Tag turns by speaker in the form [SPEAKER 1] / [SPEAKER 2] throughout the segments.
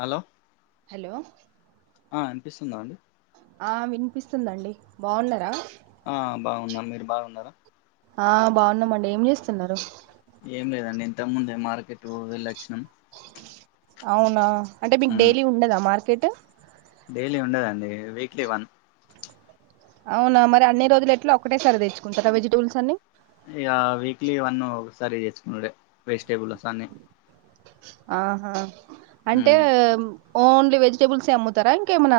[SPEAKER 1] hello
[SPEAKER 2] hello
[SPEAKER 1] ఆ వినిపిస్తుందా అండి
[SPEAKER 2] ఆ వినిపిస్తుందండి బాగున్నారా
[SPEAKER 1] ఆ బాగున్నం మీరు బాగున్నారా
[SPEAKER 2] ఆ బాగున్నామండి ఏం చేస్తున్నారు
[SPEAKER 1] ఏం లేదండి ఇంతకు ముందే మార్కెట్ వెళ్ళొచ్చినాం
[SPEAKER 2] అవునా అంటే మీకు
[SPEAKER 1] మ్
[SPEAKER 2] డైలీ ఉండదా మార్కెట్
[SPEAKER 1] డైలీ ఉండదండి వీక్లీ వన్
[SPEAKER 2] అవునా మరి అన్ని రోజులు ఎట్లా ఒకటే సారి తెచ్చుంటారా వెజిటబుల్స్ అన్ని
[SPEAKER 1] ఇగ వీక్లీ వన్ ఒకసారి తెచ్చుకొనుడే వెజిటేబుల్స్ అన్ని
[SPEAKER 2] ఆహా అంటే
[SPEAKER 1] మ్
[SPEAKER 2] ఓన్లీ వెజిటేబుల్సే అమ్ముతారా ఇంకేమనా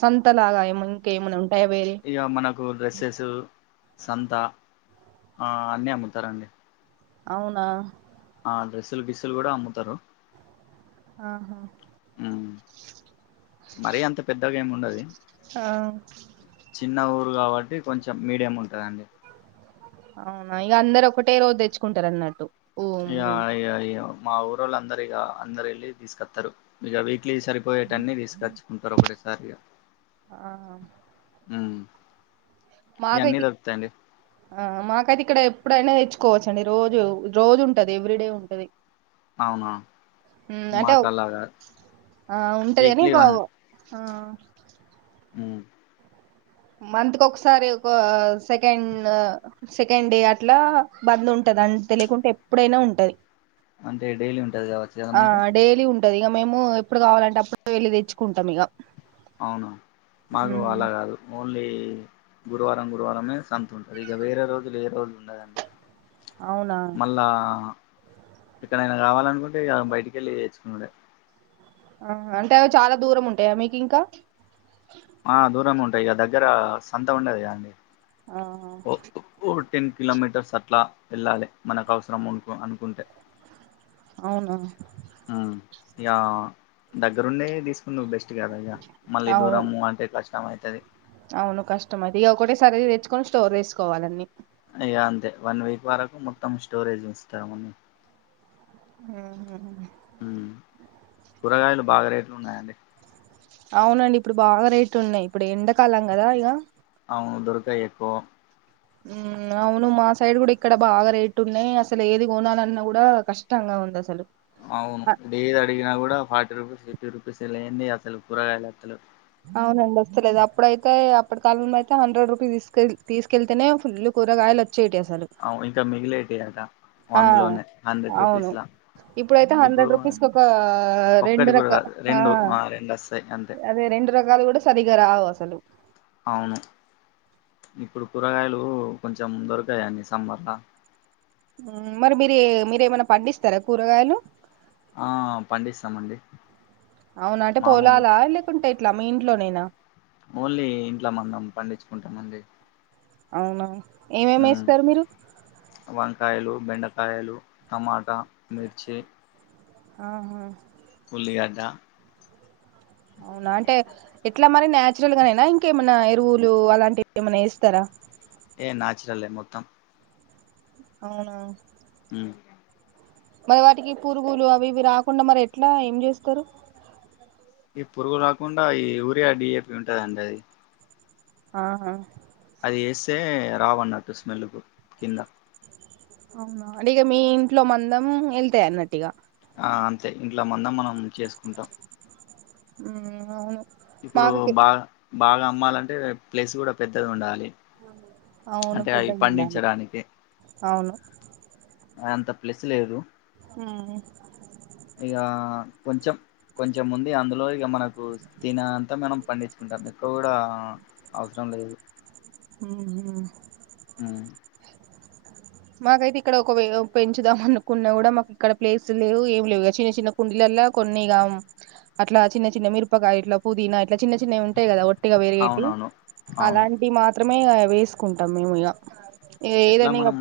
[SPEAKER 2] సంతలాగా ఇంకేమైన్నా
[SPEAKER 1] ఇగ మనకు డ్రెస్సెస్ సంత ఆ అన్నీ అమ్ముతారండి
[SPEAKER 2] అవునా
[SPEAKER 1] ఆ డ్రెస్సులు గిస్సులు కూడా అమ్ముతారు
[SPEAKER 2] ఆహా
[SPEAKER 1] హ్మ్ మరీ అంత పెద్దగా ఏమి ఉండది
[SPEAKER 2] ఆ
[SPEAKER 1] చిన్న ఊరు కాబట్టి కొంచెం మీడియం ఉంటదండి
[SPEAKER 2] అవునా ఇగ అందరు ఒకటే రోజు దెచ్చుకుంటారు అన్నట్టు ఓ
[SPEAKER 1] య
[SPEAKER 2] మీ
[SPEAKER 1] య య మా ఊరోళ్ళు అందరు ఇగ అందరెళ్ళి తీస్కత్తరు ఇగ వి ఇట్లీ సరిపోయేట అన్ని తీసుకొచ్చుకుంటారు ఒకటిసారి ఇగ
[SPEAKER 2] ఆ
[SPEAKER 1] మ్
[SPEAKER 2] మాకు మాకు అయితే ఇక్కడ ఇప్పుడైనా ఇచ్చుకోవచ్చండి రోజు రోజు ఉంటది ఎవ్రీడే ఉంటది
[SPEAKER 1] అవునా
[SPEAKER 2] ఉమ్ అంటే
[SPEAKER 1] మాకు అలా కాదు
[SPEAKER 2] ఆ ఉంటది అని
[SPEAKER 1] వీక్లీ
[SPEAKER 2] ఇంకో
[SPEAKER 1] వన్
[SPEAKER 2] ఆ
[SPEAKER 1] మ్
[SPEAKER 2] మంత్కి ఒకసారి ఒక సెకండ్ సెకండ్ డే అట్లా బంద్ ఉంటది నన్ తెలియకుంటే ఎప్పుడైనా ఉంటది
[SPEAKER 1] అంటే డైలీ ఉంటది కావచ్చు కదా
[SPEAKER 2] ఆ
[SPEAKER 1] మీకు
[SPEAKER 2] డైలీ ఉంటది ఇగ మేము ఎప్పుడు కావాలంటే అప్పుడు వెళ్ళి తెచ్చుకుంటాం ఇగ
[SPEAKER 1] అవును మాకు అలా కాదు ఓన్లీ గురువారం గురువారమే సంత ఉంటది ఇగ వేరే రోజులు ఏ రోజులు ఉండదండి
[SPEAKER 2] అవునా
[SPEAKER 1] మళ్ళా ఇక్కడైన కావాలనుకుంటే బయటికెళ్ళి తెచ్చుకొనుడే
[SPEAKER 2] ఆ అంటే అవి చాలా దూరం ఉంటాయా మీకు ఇంకా
[SPEAKER 1] ఆ దూరంగ ఉంటాయి ఇగ దగ్గర సంత ఉండదిగ అండి
[SPEAKER 2] ఆ,
[SPEAKER 1] ఓ ఓ టెన్ కిలోమీటర్స్ అట్లా వెళ్ళాలి మనకు అవసరం ఉన్ అను ఉంటే
[SPEAKER 2] అవునా
[SPEAKER 1] మ్ యా దగ్గరుండే తీసుకొనుడు బెస్ట్ కద ఇగ మళ్ళీ
[SPEAKER 2] అవును
[SPEAKER 1] దూరము అంటే కష్టం అయితది
[SPEAKER 2] అవును కష్టం అది ఇక ఒకటే సారి తెచ్చుకొని స్టోర్ చేసుకోవాలన్నీ
[SPEAKER 1] ఇగ అంతే వన్ వీక్ వరకు మొత్తం స్టోరేజ్ ఉంచుతామని
[SPEAKER 2] మ్ హు
[SPEAKER 1] లున్నాయండి
[SPEAKER 2] అవునండి ఇప్పుడు బాగా రేట్లు ఉన్నాయ్ ఇప్పుడు ఎండకాలం కదా ఇగ
[SPEAKER 1] అవును దుర్గయకో
[SPEAKER 2] ఉమ్ అవును మా సైడ్ కూడా ఇక్కడ బాగా రేట్లున్నయ్ అసలు ఏది కొనాలన్నా కూడా కష్టంగా ఉంది అసలు
[SPEAKER 1] అవును డేది అడిగిన కూడా ఫార్టీ రుపీస్ ఫిఫ్టీ రూపీస్ లేంది అసలు కూరగాయలు వత్తలే
[SPEAKER 2] అవునండి వస్తలేదు అప్పుడైతే అప్పటి కాలంలో అయితే హండ్రెడ్ రూపీస్ తీసుకెళ్ తీసుకెళ్తేనే ఫుల్ కూరగాయలు వచ్చేటి అసలు
[SPEAKER 1] అవును ఇంకా మిగిలేది కద
[SPEAKER 2] ఆ అవును ఇప్పుడైతే
[SPEAKER 1] ఇప్పుడు
[SPEAKER 2] హండ్రెడ్ రూపీస్ ఒక
[SPEAKER 1] ఒక్కటి
[SPEAKER 2] రెండు
[SPEAKER 1] కూడా
[SPEAKER 2] రక
[SPEAKER 1] కాదు
[SPEAKER 2] ఆ
[SPEAKER 1] రెండు రెండు వస్తాయి అంతే
[SPEAKER 2] అదే రె రెండు రకాలు కూడా సరిగ్గా రావు అసలు
[SPEAKER 1] అవును ఇప్పుడు కూరగాయలు కొంచెం దొరకాయండి సమ్మర్ల
[SPEAKER 2] మరి మీరు మీరెమైనా పండిస్తారా కూరగాయలు
[SPEAKER 1] ఆ పండిస్తామండి
[SPEAKER 2] అవున అంటే
[SPEAKER 1] మామూలు
[SPEAKER 2] పోొలాల లేకుంటే ఇట్ల మీ ఇంట్లోనేనా
[SPEAKER 1] ఓన్లీ ఇంట్లో మనం పండించుకుంటామండి
[SPEAKER 2] అవునా ఏమేమి
[SPEAKER 1] మ్మ్
[SPEAKER 2] వేస్తారు మీరు
[SPEAKER 1] వంకాయలు బెండకాయలు టమాటా మిర్చి
[SPEAKER 2] ఆహ
[SPEAKER 1] లిగ దా
[SPEAKER 2] అవునా అంటే ఎట్లా మరి న్యాచురల్ గా నెనా ఇంకేమైనా ఎరువులు అలాంటివి ఏమైనా వేస్తారా
[SPEAKER 1] ఏ నాచరలె మొత్తం
[SPEAKER 2] అవునా
[SPEAKER 1] ఉ
[SPEAKER 2] మరి వాటికి పురుగులు అవి ఇవి రాకుండ మరి ఎట్లా ఏం చేస్తారు
[SPEAKER 1] ఈ పురుగు రాకుండా ఈ ఊరియా డిఏపి ఉంటదండి అది
[SPEAKER 2] ఆహ
[SPEAKER 1] అది వేస్తె రావన్నటు స్మెల్ కింద
[SPEAKER 2] అవునాంే ఇక మీ ఇంట్లో మందం వెళ్తె అన్నట్టుగా
[SPEAKER 1] ఆ అంతే ఇంట్లో మంద మనం చేసుకుంటాం
[SPEAKER 2] మ్ అవును
[SPEAKER 1] ఇప్పుడు
[SPEAKER 2] మాకకి
[SPEAKER 1] బాగ బాగ అమ్మాలంటే ప్లేస్ కూడా పెద్దది ఉండాలి
[SPEAKER 2] అవును
[SPEAKER 1] అంటే అవి
[SPEAKER 2] పెద్దగా ఉండాలి
[SPEAKER 1] పండించడానికి
[SPEAKER 2] అవును
[SPEAKER 1] అంత ప్లెస్ లేదు
[SPEAKER 2] ఉ
[SPEAKER 1] కొంచం కొంచం ఉంది అందులో ఇక మనకు తిన అంతా మనం పండించుకుంటాం ఎక్కువ కూడా అవసరం లేదు
[SPEAKER 2] ఉహు
[SPEAKER 1] ఉ
[SPEAKER 2] మాకైతే ఇక్కడ ఒక పెంచుదాం అనుకున్న కూడ మాకు ఇక్కడ ప్లేస్ లేవు ఏమి లేవు చిన్న చిన్న కుండిల లా కొన్నిగా అట్ల చిన్న చిన్న మిరపకాయ ఇట్లా పుదీనా ఇట్ల చిన్న చిన్నవి ఉంటాయి కదా ఒట్టిగా పెరిగేటి
[SPEAKER 1] అవునవును అవును
[SPEAKER 2] అలాంటి మాత్రం టవి మాత్రమే వేసుకుంటాం మేము ఇ
[SPEAKER 1] ఎట్లా మనం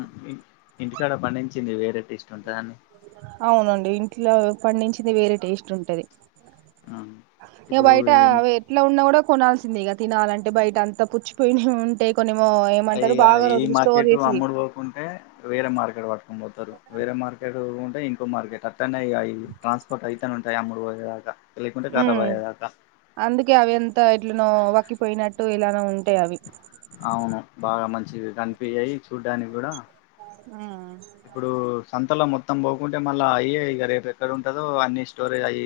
[SPEAKER 1] ఇంటికాడ పండించింది వేరే టేస్ట్ ఉంటదండి
[SPEAKER 2] అవునండి ఇంట్లో పండించినవి వేరే టేస్ట్ ఉంటది ఇగ
[SPEAKER 1] ఇప్పుడు
[SPEAKER 2] బయట
[SPEAKER 1] ఈ-
[SPEAKER 2] అవి ఎట్లా ఉన్నా కూడా కొనాల్సింది ఇక తినాలంటే బయట అంతా పుచ్చిపోయి ఉంటే కొన్ని
[SPEAKER 1] అయి ఈ మార్కెట్ అమ్ముడు పోకుంటే వేరే మార్కెట్ పట్టుకొని పోతారు వేరే మార్కెట్ ఇంకో మార్కెట్ అట్టనె ట్రాన్స్పోర్ట్ అయిత ఉంటాయి ఆ మూడు రోజుల్ దాగా
[SPEAKER 2] ఉ అందుకే అవి అంత ఎట్లనో వక్కిపోయినట్టు ఇలానే ఉంటాయి అవి
[SPEAKER 1] అవును బాగ మంచివి కనిపించయి అవిచూడ్డానికి కూడా కుంటే మళ్ళా అయ్యయి ఇక రేపు ఎక్కడ ఉంటదో అన్ని స్టోరేజ్ అయి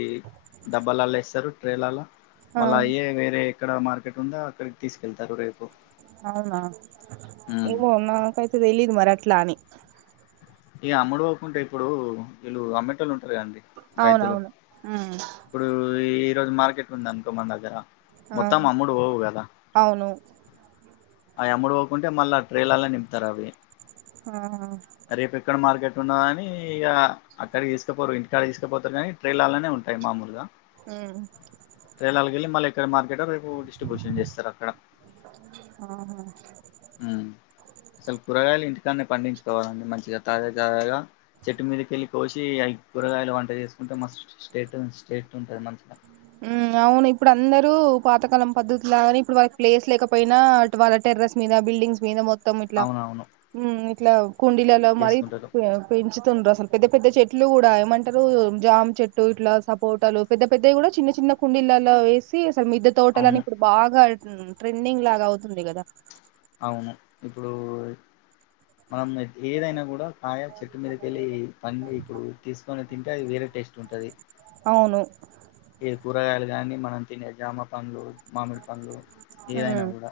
[SPEAKER 1] డబ్బలల్లా వేస్తరు ట్రేలలా
[SPEAKER 2] ఆ
[SPEAKER 1] మళ్ళ అయే వేరే ఎక్కడ మార్కెట్ ఉందో అక్కడికి తీసుకెళ్తారు రేపు
[SPEAKER 2] అవునా ఏమో నాకైతే తెలీదు మరి అట్లా అని
[SPEAKER 1] ఈ అమ్ముడు పోకు ఉంటే ఇప్పుడు వీళ్ళు అమ్మె టోల్లు ఉంటా అండి రైతులు
[SPEAKER 2] అవునవును
[SPEAKER 1] ఇప్పుడు ఈ రోజు మార్కెట్ ఉంది అనుకో మన దగ్గర
[SPEAKER 2] ఆ
[SPEAKER 1] మొత్తం అమ్ముడు పోవు కదా
[SPEAKER 2] అవును
[SPEAKER 1] అవి అమ్ముడు పోకుంటే మళ్ళా ఆ ట్రైలల్ల నింపుతారు అవి
[SPEAKER 2] ఆా
[SPEAKER 1] రేపు ఎక్కడ మార్కెట్ ఉన్న కాని ఇగ అక్కడకి తీసుకపోరు ఇంటికాడ తీసుకపోతారు కానీ ట్రైలల్లనే ఉంటాయి మామూలుగా
[SPEAKER 2] ఉమ్
[SPEAKER 1] ట్రేలల్లకేలీ మళ్ళ ఎక్కడ మార్కెట్ ఒ అక్ డిస్ట్రిబ్యూషన్ చేస్తారు అక్కడ
[SPEAKER 2] ఆహా
[SPEAKER 1] మ్ అసలు కూరగాయలు ఇంటికాన్నే పండించుకోవాలండి మంచ్ చిగా తాజా తాజాగా చెట్టు మీదికెళ్ళి కోసి అయి కూరగాయలు వంట చేసుకుంటే మాస్త్ స్టేట్ టెస్ట్ ఉంటది మంచిగా
[SPEAKER 2] మ్ అవును ఇప్పుడు అందరూ పాతకాలం పద్ధతి లాగానే ఇప్పుడు వాళ్లకు ప్లేస్ లేకపోయినా అటు వాళ్ళ టెర్రెస్ మీదా బిడింగ్స్ మీద మొ తం ఇట్లా
[SPEAKER 1] అవునవును
[SPEAKER 2] మ్ ఇట్లా కుండలళ్ళో మరి
[SPEAKER 1] చేసుకుంటారు
[SPEAKER 2] పెంచుతుండ్రు అసలు పెద్ద పెద్ద చెట్లు కూడా ఏమంటారు జామ్ చెట్టు ఇట్లా సపోటలు పెద్ద పెద్దయి కూడా చిన్న చిన్న కుండీలలో వేసి అసలు మీద్ద తోటలని
[SPEAKER 1] అవును
[SPEAKER 2] ఇప్పుడు బాగా మ్ ట్రెండింగ్ లాగా అవుతుంది కదా
[SPEAKER 1] అవును ఇప్పుడు మనం ఏదైనా కూడా కాయన్ చెట్టు మీదకెళ్ళి పండు ఇప్పుడు తీసుకొని తింటే అది వేరే టేస్ట్ ఉం ఉంటది
[SPEAKER 2] అవును
[SPEAKER 1] ఏ కూరగాయలు గని మనం తినే జామ పండ్లు మామిడి పండ్లు ఏదైన
[SPEAKER 2] ఉమ్
[SPEAKER 1] కూడా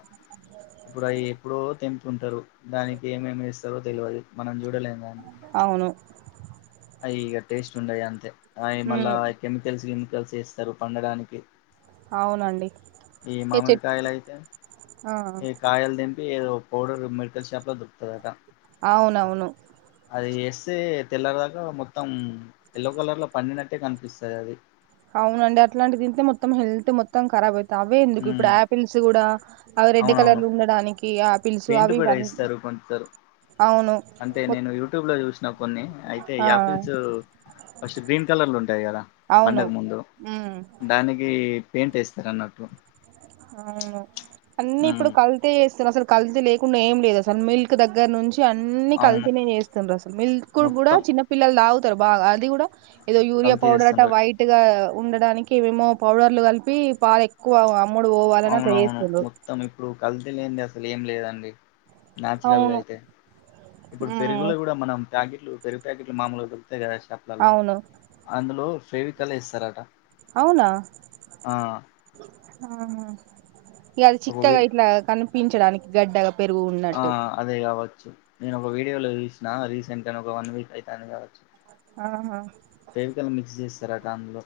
[SPEAKER 1] ఇప్పుడు అవి ఎప్పుడో తెంపుంటారు దానికి ఏమేమి వేస్తారో తెలియదు మనం చూడలేము కదా అండి
[SPEAKER 2] అవును
[SPEAKER 1] అవి ఇగ టేస్ట్ ఉండయి అంతే అవి మళ్ళా
[SPEAKER 2] ఉమ్
[SPEAKER 1] కెమికల్స్ కెమికల్స్ వేస్తారు పండడానికి
[SPEAKER 2] అవునండి
[SPEAKER 1] ఏ మామిడి కాయలైతే
[SPEAKER 2] ఆ
[SPEAKER 1] ఈ కాయలు తెంపి ఏదో పౌడర్ మెడికల్ షాప్ లో దొరుకుతదట
[SPEAKER 2] అవునవును
[SPEAKER 1] ఎస్తే తెల్లరే దాకా మొత్తం ఎల్లో కలర్ ల పండినట్టే కనిపిస్తది అది
[SPEAKER 2] అవునండి అట్లాంటివి తింటే మొత్తం హెల్త్ మొత్తంఖరాబ్ అవుతది అవే ఎందుకు ఇప్పుడు
[SPEAKER 1] ఉమ్
[SPEAKER 2] ఆపిల్స్ కూడా అవి రెడ్ కలర్ల
[SPEAKER 1] అవునవును
[SPEAKER 2] ఉండడానికి ఆపిల్స్
[SPEAKER 1] పెయింట్
[SPEAKER 2] అవి
[SPEAKER 1] కూడా
[SPEAKER 2] ఇవన్
[SPEAKER 1] ఏస్తారు కొంతరు అంటే నేను యూట్యూబ్ ల చూస్ కొన్ని అయితే
[SPEAKER 2] ఆ
[SPEAKER 1] యాపిల్స్ ఫస్ట్ గ్రీన్ కలర్ల ఉంటాయి కదా
[SPEAKER 2] అవును
[SPEAKER 1] పండక ముందు
[SPEAKER 2] ఉమ్
[SPEAKER 1] దానికి పెయింట్ ఎస్తారన్నట్టు
[SPEAKER 2] అవును అన్నిీ ఇప్పుడు కల్తీ చేస్తారు అసలు కల్తీ లేకుండా ఏం లేదు అసలు మిల్క్ దగ్గర నుంచి అన్ని
[SPEAKER 1] అవును
[SPEAKER 2] కల్తీనే చేస్తుంర్రు అసలు మిల్క్ కూడా
[SPEAKER 1] మొత్తం
[SPEAKER 2] చిన్న పిల్లలు తాగుతారు బాగా అది కూడా ఏదో యూరియా
[SPEAKER 1] కల్తీ
[SPEAKER 2] పౌడర్ అట
[SPEAKER 1] చేస్తుండ్రు
[SPEAKER 2] వైట్ గా ఉండడానికి మేమో పౌడర్లు కలిపి పాలేక్కువ
[SPEAKER 1] అవునవును మొత్తం ఇప్పుడు కల్ ల్తీ లేంది అసలు ఏం లేదండి నాచురల్ గా
[SPEAKER 2] అవును
[SPEAKER 1] అయితే ఇప్పుడు
[SPEAKER 2] ఉమ్
[SPEAKER 1] పెరుగుల కూడా మనం ప్యాకెట్లు పెరుగు ప్యాకెట్లు మామూలుగా దొలుతాయి కదా షాప్లలో
[SPEAKER 2] అవును
[SPEAKER 1] అందులో ఫేవిికల్ ఎస్తారట
[SPEAKER 2] అవునా ఆ ఇగ అది
[SPEAKER 1] ఒక వి
[SPEAKER 2] చిక్కగా ఇట్లా కనిపించడానికి గడ్డగా పెరుగు
[SPEAKER 1] ఆ
[SPEAKER 2] ఉన్నట్టు
[SPEAKER 1] అదే కావచ్చు నేను ఒక వీడియో లో చూసిన రీసెంట్గానే ఒక వన్ వీక్ అయితంది కావచ్చు
[SPEAKER 2] ఆహా
[SPEAKER 1] ఫెవికల్ మిక్స్ీ చేస్తారా దాంట్లో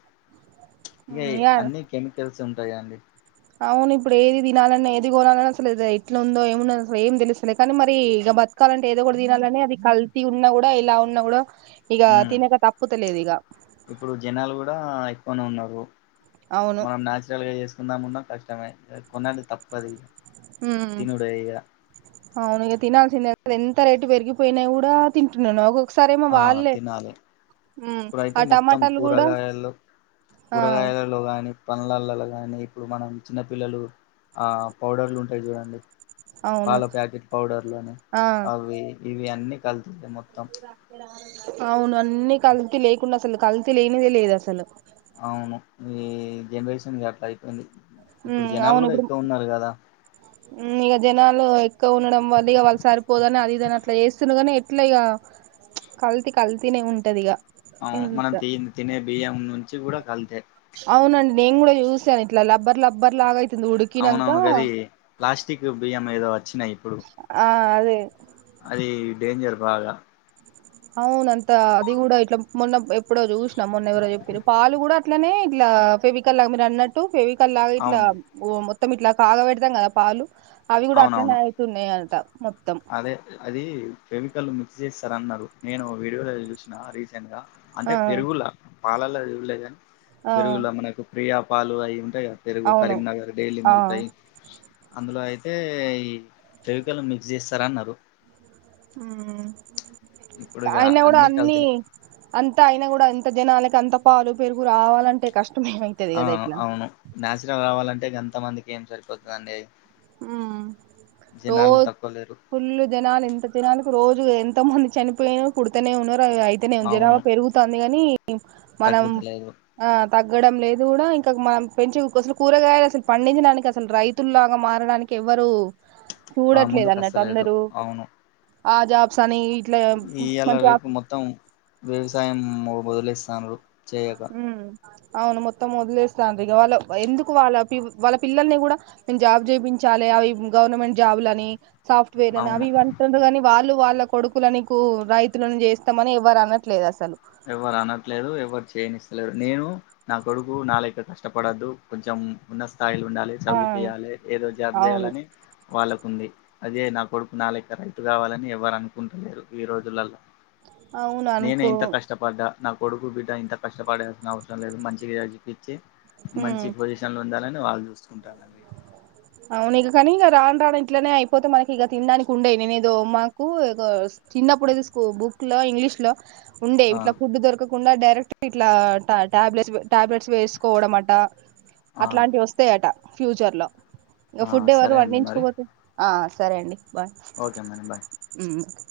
[SPEAKER 1] ఇగ అన్నిీ కెమికల్స్ ఉంటాయి కదండీ
[SPEAKER 2] అవును ఇప్పుడు ఏది తినాలన్న ఏది కొనాలన్న అసలు ఇట్లా ఉందో ఏమున్నాదో అసలు ఏం తెలుస్తలేద్ కానీ మరి ఇగ బ కాలంటే ఏదో ఒక్కటి తినాలనే అది కల్తీ ఉన్నా కూడా ఎలా ఉన్నా కూడా ఇక
[SPEAKER 1] ఉమ్
[SPEAKER 2] తినక తప్పుత లేదు ఇక
[SPEAKER 1] ఓనో ఉన్నారు మనం నాచురల్ గా చేసుకుందామున్నా కష్టమే కొనాలి తప్పదు ఇగ
[SPEAKER 2] హు
[SPEAKER 1] తినుడే ఇగ
[SPEAKER 2] అవును ఇంకా తినాల్సిందే అది ఎంత రేటు పెరిగిపోయినా కూడా తింటున్నాను ఒక్కసారి ఏమో
[SPEAKER 1] ఆ
[SPEAKER 2] వాళ్ళే
[SPEAKER 1] తినాలి
[SPEAKER 2] ఉహ్మ్ ఆ టమాటాలు కూడా ఆ
[SPEAKER 1] కూరగాయలు లో గాని పనుల్లలో గానీ ఇప్పుడు మనం చిన్నపిల్లలు ఆ పౌడర్లు ఉంటాయి చూడండి
[SPEAKER 2] అవును
[SPEAKER 1] పాల ప్యాకెట్ పౌడర్ లోని
[SPEAKER 2] ఆ
[SPEAKER 1] అవి ఇవి అన్నీ కల్తీలే మొత్తం
[SPEAKER 2] అవును అన్ని కల్తీలే లేకుండా అసలు కల్తి లేనిదే లేదు అసలు
[SPEAKER 1] అవును ఈ జనరేషన్ ఎట్ల అయిపోయింది ఇప్పుడు జనాలు కూడా ఎక్కువ ఉన్నారు కదా
[SPEAKER 2] ఉ ఇక జనాలు ఎక్కువ ఉండడం వల్ల ఇక వాళ్ళు సరిపో కానీ అది ఇదని అట్లా చేస్తున్నా గాని ఎట్లా ఇగ ఉచ్ కల్తీ కల్తీ గానే ఉంటది ఇగ
[SPEAKER 1] అవ్ మనం
[SPEAKER 2] ఎంత
[SPEAKER 1] తిమ్ తినే బియ్యం నుంచి కూడా కళ్తే
[SPEAKER 2] అవునండి నేను కూడా చూసాన్ ఇట్ల లబ్బర్ లబ్బర్ లాగా అయితుంది ఉడికినంక
[SPEAKER 1] అవునవును గది ప్లాస్టిక్ బియ్యం మేదో వచ్చినాయి ఇప్పుడు
[SPEAKER 2] ఆ అదే
[SPEAKER 1] అది డేంజర్ బాగా
[SPEAKER 2] అవునంతా అది కూడా ఇట్లా మొన్న బ ఎప్పుడో చూసినా మొన్న ఎవరో పాలు కూడా అట్లనే ఇట్ల ఆ పేవికల్ లాగా మీరు అన్నట్టు ఫేవ్ కల్లాగా ఇట్లా
[SPEAKER 1] అవును
[SPEAKER 2] మొత్తం ఇట్లా కాగ పెడతాం కదా పాలు అవి కూడా
[SPEAKER 1] అవునవును
[SPEAKER 2] అట్లనే అవుతున్నాయి అంట మొత్తం
[SPEAKER 1] అదే అది ఫెవికాల్ మిక్స్ చేస్తార అన్నారు నేను వీడియోలో చూసిన రీసెంట్ గా అంటే
[SPEAKER 2] ఆ
[SPEAKER 1] పెరుగుల పాలలో చులే కాని
[SPEAKER 2] ఆ
[SPEAKER 1] పెరుగుల మనకు ప్రియా పాలు అవి ఉంటాయి కధ పెరుగు
[SPEAKER 2] అవును
[SPEAKER 1] కరీంనగర్ డైలీ
[SPEAKER 2] ఆ
[SPEAKER 1] మిగులుతాయి అందులో అయితే అంటే ఈ ఫెవికాల్ మిక్స్ చేస్తారు అన్నారు
[SPEAKER 2] ఉ క
[SPEAKER 1] ఇగ
[SPEAKER 2] అయిన కూడా అన్ని
[SPEAKER 1] కల్తీలే
[SPEAKER 2] అంతా అయినా కూడా ఎంత జనాల గంత పాలు పెరుగు రావాలంటే కష్
[SPEAKER 1] ఆ అవును నాచురల్ గా కావాలంటే గంత మందికి ఏం సరిపోతాదండి
[SPEAKER 2] ఉ రో
[SPEAKER 1] తక్కువ లేరు
[SPEAKER 2] ఫుల్ జనాలు ఎంత జనాలనికి రోజు ఇప్పుడు ఎంత మంది చనిపోయినా పుడుతానే ఉన్నారు బాగా అయితానే జనాభా
[SPEAKER 1] అవును
[SPEAKER 2] పెరుగుతోంది కానీ మనం
[SPEAKER 1] తగ్గుతలేదు
[SPEAKER 2] ఆ తగ్గడం లేదు కూడా ఇంకా మనం పెంచే కు సలు కూరగాయలు అసలు పండించడానికి అసలు రైతులు లాగా మత్ తినడానికి ఎవరు
[SPEAKER 1] ఆ
[SPEAKER 2] చూడట్లేదు
[SPEAKER 1] ముందుకు
[SPEAKER 2] అన్నట్టు
[SPEAKER 1] అస్తలేదు
[SPEAKER 2] అందరు ఆ జాబ్స్ అని ఇట్లా
[SPEAKER 1] ఈయలా
[SPEAKER 2] మంచి ఆ
[SPEAKER 1] రేపు మొత్తం వ్యవసాయం వదిలేస్తన్నారు వదిలేస్తారు
[SPEAKER 2] హు అవును మొత్తం వదిలేస్తాండ్రిగా వాళ్ళ ఎందుకు వాళ్ళ పి పిల్లల్ని కూడా మేము జాబ్ చేపించ్ చాలే అవి గవర్నమెంట్ జాబ్ లు అని సాఫ్ట్వేర్ అని
[SPEAKER 1] అవును
[SPEAKER 2] అవి అంటరు కానీ వాళ్ళు వాళ్ళ కు కొడుకుల నికు రైతులను చేస్తామని ఎవ్వరు అనట్లేదు అసలు
[SPEAKER 1] ఎవరు అనట్లేదు ఎవరు చేయనిస్తలేదు నేను నా కొడుకు నా లెక్క కష్టపడద్దు కొంచెం ఉన్న స్థాయిలో ఉండాలి
[SPEAKER 2] ఆ
[SPEAKER 1] చదువు చేయాలి ఏదో జాబ్
[SPEAKER 2] అవును
[SPEAKER 1] చేయాలిని వాళ్లకు ఉంది అదే నా కొడుకు నా లెక్క రైతు కావాలని ఎవరు అనుకుంటలేరు ఈ రోజుల్లో
[SPEAKER 2] అవును అనుకో
[SPEAKER 1] పడ్డ నా కొడుకు బిడ్డ ఇంత కష్టపడాల్సిన అవసరం లేదు మంచిగా చదివి పిచ్చి మంచి
[SPEAKER 2] ఉమ్
[SPEAKER 1] పొజిషన్లో ఉండాలని వాళ్ళు చేసుకుంటున్నారు
[SPEAKER 2] అవును ఇక కానీ ఇక రాను రాను ఇట్నే అయిపోతే మనకి ఇక తినడానికి ఉండయీ నేను ఏదో మాకు ఏదో చిన్న ప్పుడు అది స్కూ బుక్ లో ఇంగ్లీష్ లో ఉండే
[SPEAKER 1] ఆ
[SPEAKER 2] ఇట్లా ఫుడ్ దొరకకుండా డైరెక్ట్ ఇట్లా టాబ్లెట్స్ టాబ్లెట్స్ వేసుకోవడం అట
[SPEAKER 1] ఆ
[SPEAKER 2] అట్లాంటివి వస్తాయట ఫ్యూచర్లో ఇంగ
[SPEAKER 1] ఆ
[SPEAKER 2] ఫుడ్ ఎవరు
[SPEAKER 1] సరే అండి మరి
[SPEAKER 2] పండించుకపోతే ఆ సరే అండి బాయ్
[SPEAKER 1] ఓకే మరి బాయ్
[SPEAKER 2] ఊ